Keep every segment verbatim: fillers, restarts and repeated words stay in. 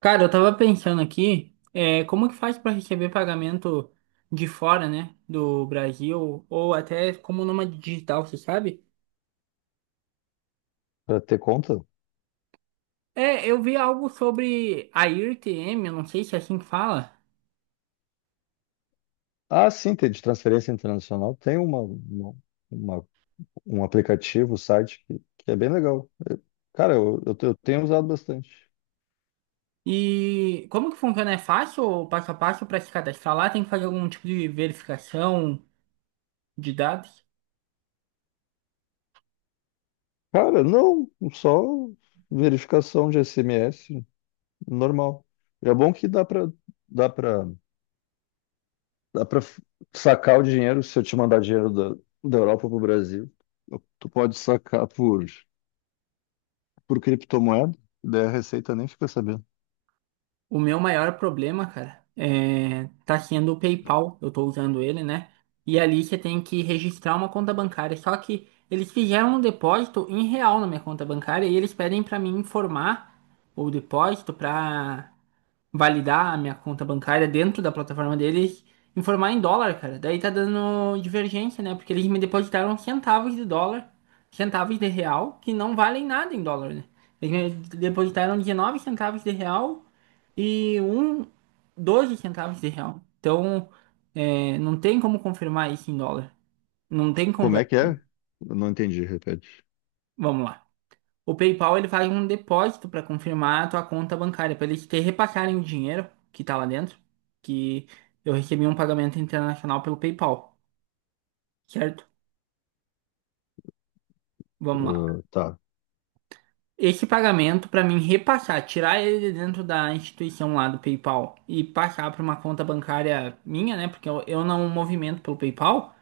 Cara, eu tava pensando aqui, é, como que faz pra receber pagamento de fora, né, do Brasil, ou até como nômade digital, você sabe? Para ter conta? É, eu vi algo sobre a I R T M, eu não sei se é assim que fala, Ah, sim, tem de transferência internacional. Tem uma, uma, uma- um aplicativo, um site que, que é bem legal. Cara, eu, eu, te- eu tenho usado bastante. e como que funciona? É fácil, o passo a passo, pra se cadastrar lá? Tem que fazer algum tipo de verificação de dados? Cara, não, só verificação de S M S normal. E é bom que dá para dá para dá para sacar o dinheiro se eu te mandar dinheiro da, da Europa para o Brasil. Tu pode sacar por por criptomoeda, daí a Receita nem fica sabendo. O meu maior problema, cara, é, tá sendo o PayPal. Eu tô usando ele, né? E é ali você tem que registrar uma conta bancária. Só que eles fizeram um depósito em real na minha conta bancária e eles pedem pra mim informar o depósito pra validar a minha conta bancária dentro da plataforma deles, informar em dólar, cara. Daí tá dando divergência, né? Porque eles me depositaram centavos de dólar, centavos de real, que não valem nada em dólar, né? Eles me depositaram dezenove centavos de real e um, doze centavos de real. Então, é, não tem como confirmar isso em dólar. Não tem Como é conversa. que é? Eu não entendi, repete. Vamos lá. O PayPal ele faz um depósito para confirmar a tua conta bancária, para eles te repassarem o dinheiro que tá lá dentro, que eu recebi um pagamento internacional pelo PayPal, certo? Vamos lá. Ah, tá. Esse pagamento, para mim repassar, tirar ele de dentro da instituição lá do PayPal e passar para uma conta bancária minha, né? Porque eu, eu não movimento pelo PayPal.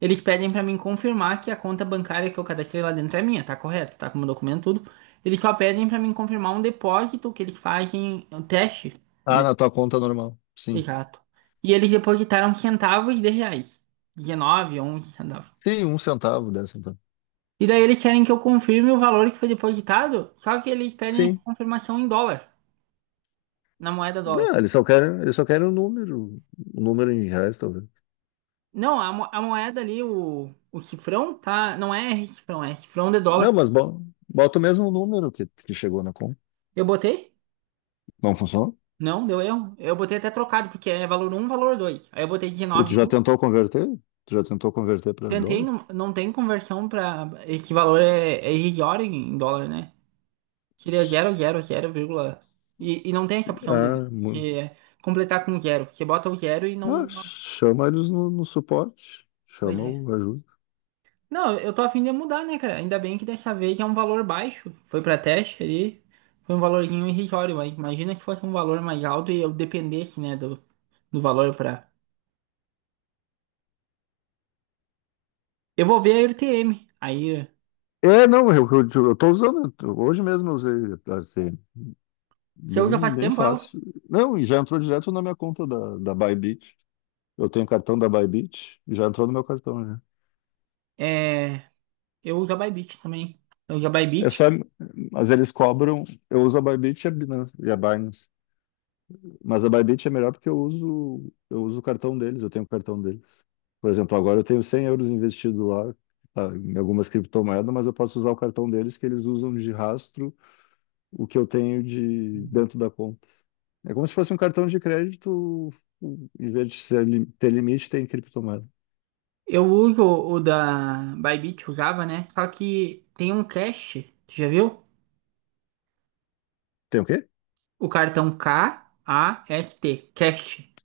Eles pedem pra mim confirmar que a conta bancária que eu cadastrei lá dentro é minha, tá correto, tá com o meu documento tudo. Eles só pedem pra mim confirmar um depósito que eles fazem, um teste. Um Ah, de- na tua conta normal. Sim. Exato. E eles depositaram centavos de reais. dezenove, onze centavos. Sim, um centavo, dez centavos. E daí eles querem que eu confirme o valor que foi depositado, só que eles pedem a Sim. confirmação em dólar, na moeda dólar. Não, eles só querem, eles só querem o número, o número em reais, talvez. Não, a, mo- a moeda ali, o, o cifrão, tá? Não é cifrão, é cifrão de Não, dólar. mas bo- bota o mesmo número que, que chegou na conta. Eu botei? Não funcionou? Não, deu erro. Eu botei até trocado, porque é valor um, valor dois. Aí eu botei Tu já dezenove vírgula um. tentou converter? Tu já tentou converter para Tentei, dólar? não, não tem conversão pra. Esse valor é, é irrisório em em dólar, né? Seria zero, zero, zero vírgula. E, e não tem essa opção dele, Ah, mu- que é completar com zero. Você bota o zero e não. ah, não- chama eles no, no suporte. Pois Chama é. o ajuda. Não, eu tô a fim de mudar, né, cara? Ainda bem que dessa vez é um valor baixo. Foi pra teste ali. Foi um valorzinho irrisório, mas imagina se fosse um valor mais alto e eu dependesse, né, do, do valor pra. Eu vou ver a R T M. Aí. É, não, eu, eu, eu tô usando. Hoje mesmo eu usei a cê eme. Você usa Bem, faz bem tempo ela? fácil. Não, e já entrou direto na minha conta da, da Bybit. Eu tenho cartão da Bybit, já entrou no meu cartão já. É, eu uso a Bybit também. Eu uso a É só, Bybit. mas eles cobram. Eu uso a Bybit e a Binance, e a Binance. Mas a Bybit é melhor porque eu uso, eu uso o cartão deles, eu tenho o cartão deles. Por exemplo, agora eu tenho cem euros investido lá, tá, em algumas criptomoedas, mas eu posso usar o cartão deles que eles usam de rastro o que eu tenho de dentro da conta. É como se fosse um cartão de crédito, em vez de ser lim- ter limite, tem criptomoeda. Eu uso o da Bybit, usava, né? Só que tem um cache, já viu? Tem o quê? O cartão K-A-S-T, cache.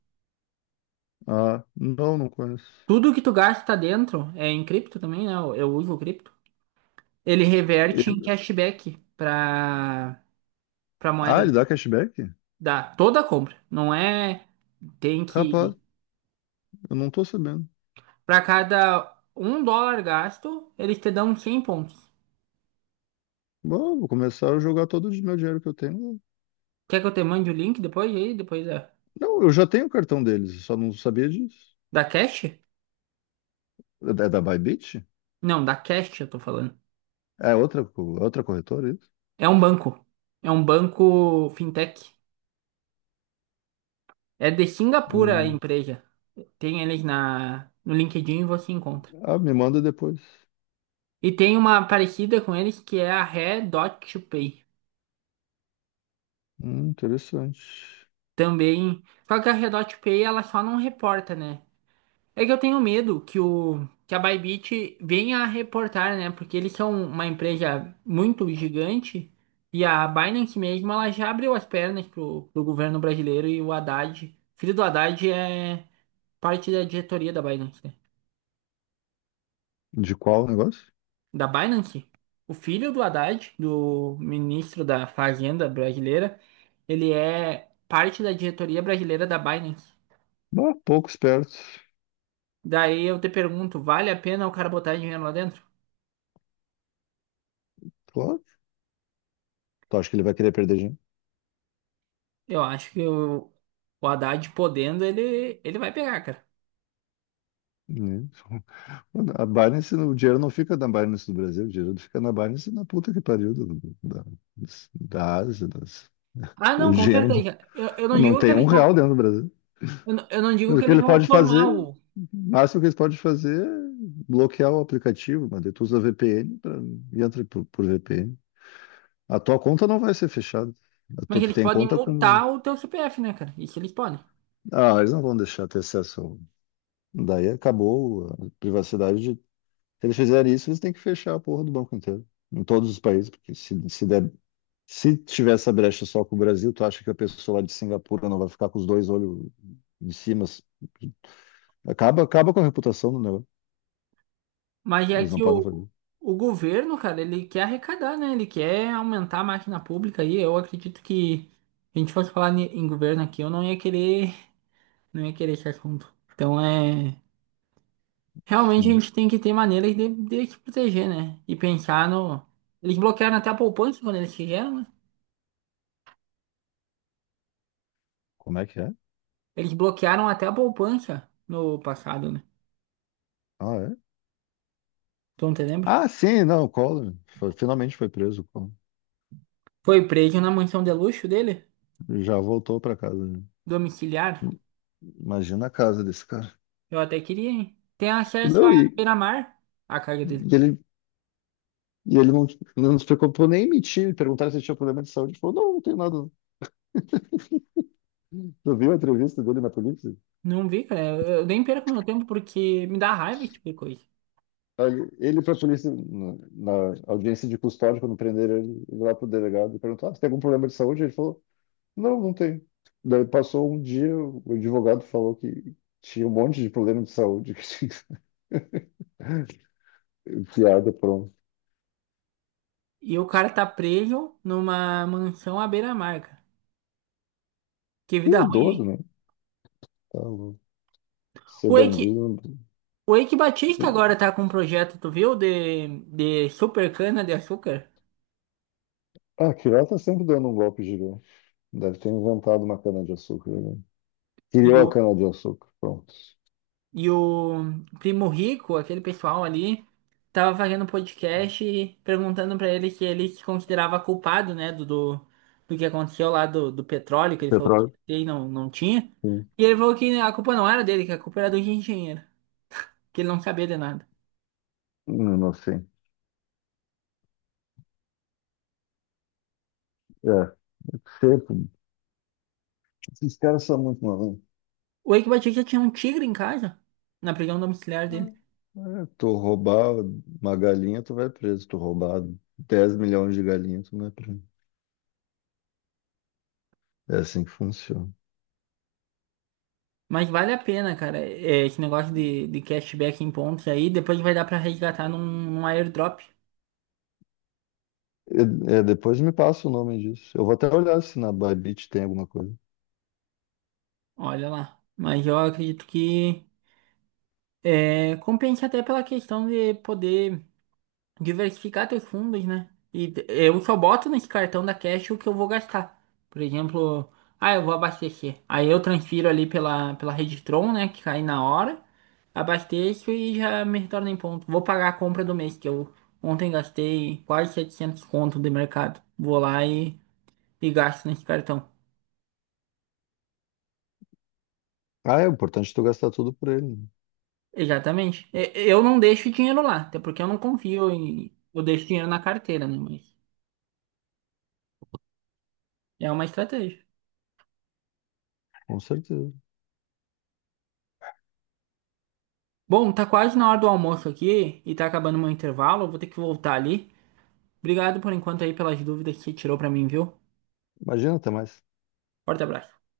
Ah, não, não conheço. Tudo que tu gasta dentro, é em cripto também, né? Eu, eu uso o cripto. Ele reverte em E- cashback pra, pra moeda Ah, ele dá cashback? da toda a compra. Não é, tem Capaz, que, eu não tô sabendo. pra cada um dólar gasto, eles te dão cem pontos. Bom, vou começar a jogar todo o meu dinheiro que eu tenho. Quer que eu te mande o link depois aí? Depois da. Não, eu já tenho o cartão deles, eu só não sabia disso. Da Cash? É da é da Bybit? Não, da Cash eu tô falando. É outra, co- outra corretora, é isso? É um banco. É um banco fintech. É de Singapura a Hum. empresa. Tem eles na, no LinkedIn e você encontra. Ah, me manda depois. E tem uma parecida com eles que é a Redot Pay. Hum, interessante. Também. Só que a Redot Pay ela só não reporta, né? É que eu tenho medo que o que a Bybit venha a reportar, né? Porque eles são uma empresa muito gigante e a Binance mesmo, ela já abriu as pernas pro, pro governo brasileiro e o Haddad, filho do Haddad é parte da diretoria da Binance, né? De qual negócio? Da Binance? O filho do Haddad, do ministro da Fazenda brasileira, ele é parte da diretoria brasileira da Binance. Bah, pouco esperto. Daí eu te pergunto, vale a pena o cara botar dinheiro lá dentro? Claro. Tu acha que ele vai querer perder dinheiro? Eu acho que o, o Haddad podendo, ele, ele vai pegar, cara. Hum. A Binance, o dinheiro não fica na Binance do Brasil, o dinheiro fica na Binance na puta que pariu do- da, da Ásia. Das... Ah, O não, com dinheiro certeza. não Eu, eu não não digo que tem um eles vão. real dentro do Brasil. Eu, não- eu não digo Mas o que que eles ele vão pode tomar fazer, o. o máximo que eles podem fazer é bloquear o aplicativo, mas tu usa V P N pra, e entra por, por V P N. A tua conta não vai ser fechada. A tua- Mas tu eles tem podem conta com. multar o teu C P F, né, cara? Isso eles podem. Ah, eles não vão deixar ter acesso ao- Daí acabou a privacidade de. Se eles fizerem isso, eles têm que fechar a porra do banco inteiro. Em todos os países, porque se, se der. Se tiver essa brecha só com o Brasil, tu acha que a pessoa lá de Singapura não vai ficar com os dois olhos em cima? Acaba, acaba com a reputação do negócio. Mas é Eles não que podem o, fazer. o governo, cara, ele quer arrecadar, né? Ele quer aumentar a máquina pública aí. Eu acredito que se a gente fosse falar ni- em governo aqui, eu não ia querer, não ia querer esse assunto. Então é. Realmente a Sim. gente tem que ter maneiras de, de se proteger, né? E pensar no. Eles bloquearam até a poupança quando eles fizeram, né? Como é que é? Eles bloquearam até a poupança no passado, né? Ah, é? Tu não te lembra? Ah, sim, não, o Collor. Foi- finalmente foi preso, o Collor. Foi preso na mansão de luxo dele, Já voltou pra casa, né? domiciliar. Imagina a casa desse cara. Eu até queria, hein? Tem acesso a Não, e, beira-mar, a casa dele. e ele, e ele não, não se preocupou nem em mentir. Perguntaram se ele tinha problema de saúde. Ele falou, não, não tenho nada. Tu viu a entrevista dele na polícia? Não vi, cara. Eu, eu nem perco meu tempo porque me dá raiva esse tipo de coisa. Aí ele, para a polícia, na, na audiência de custódia, quando prenderam ele, ele lá pro delegado, e perguntou, ah, você tem algum problema de saúde? Ele falou, não, não tem. Daí passou um dia, o advogado falou que tinha um monte de problema de saúde. Guiado por um E o cara tá preso numa mansão à beira-mar, cara. Que vida ruim, idoso, hein? né? Tá louco. Ser O Wake, bandido. O Eike Batista agora tá com um projeto, tu viu? De, de super cana de açúcar. Ah, aquilo lá tá sempre dando um golpe gigante. Deve ter inventado uma cana-de-açúcar, né? E Criou a o, cana-de-açúcar. Pronto. e o Primo Rico, aquele pessoal ali, tava fazendo um podcast e perguntando pra ele se ele se considerava culpado, né, do, do, do que aconteceu lá do, do petróleo, que ele falou que Petróleo? tinha e não, não tinha. Sim. E ele falou que a culpa não era dele, que a culpa era do engenheiro, que ele não sabia de nada. Hum, inocente. É, seco. Esses caras são muito malandros. O Eike Batista tinha um tigre em casa, na prisão domiciliar dele. É, tu roubar uma galinha, tu vai preso. Tu roubar dez milhões de galinhas, tu não é preso. É assim que funciona. Mas vale a pena, cara, é, esse negócio de, de cashback em pontos aí, depois vai dar pra resgatar num, num airdrop. É, é, depois me passa o nome disso. Eu vou até olhar se na Bybit tem alguma coisa. Olha lá. Mas eu acredito que é, compensa até pela questão de poder diversificar teus fundos, né? E t- eu só boto nesse cartão da Cash o que eu vou gastar. Por exemplo, ah, eu vou abastecer. Aí eu transfiro ali pela, pela rede Tron, né? Que cai na hora. Abasteço e já me retorna em ponto. Vou pagar a compra do mês, que eu ontem gastei quase setecentos conto de mercado. Vou lá e, e gasto nesse cartão. Ah, é importante tu gastar tudo por ele, né? Exatamente. E- Eu não deixo dinheiro lá, até porque eu não confio em. Eu deixo dinheiro na carteira, né? Mas é uma estratégia. Com certeza. Bom, tá quase na hora do almoço aqui e tá acabando meu intervalo. Eu vou ter que voltar ali. Obrigado por enquanto aí pelas dúvidas que você tirou pra mim, viu? Imagina, até mais. Forte abraço.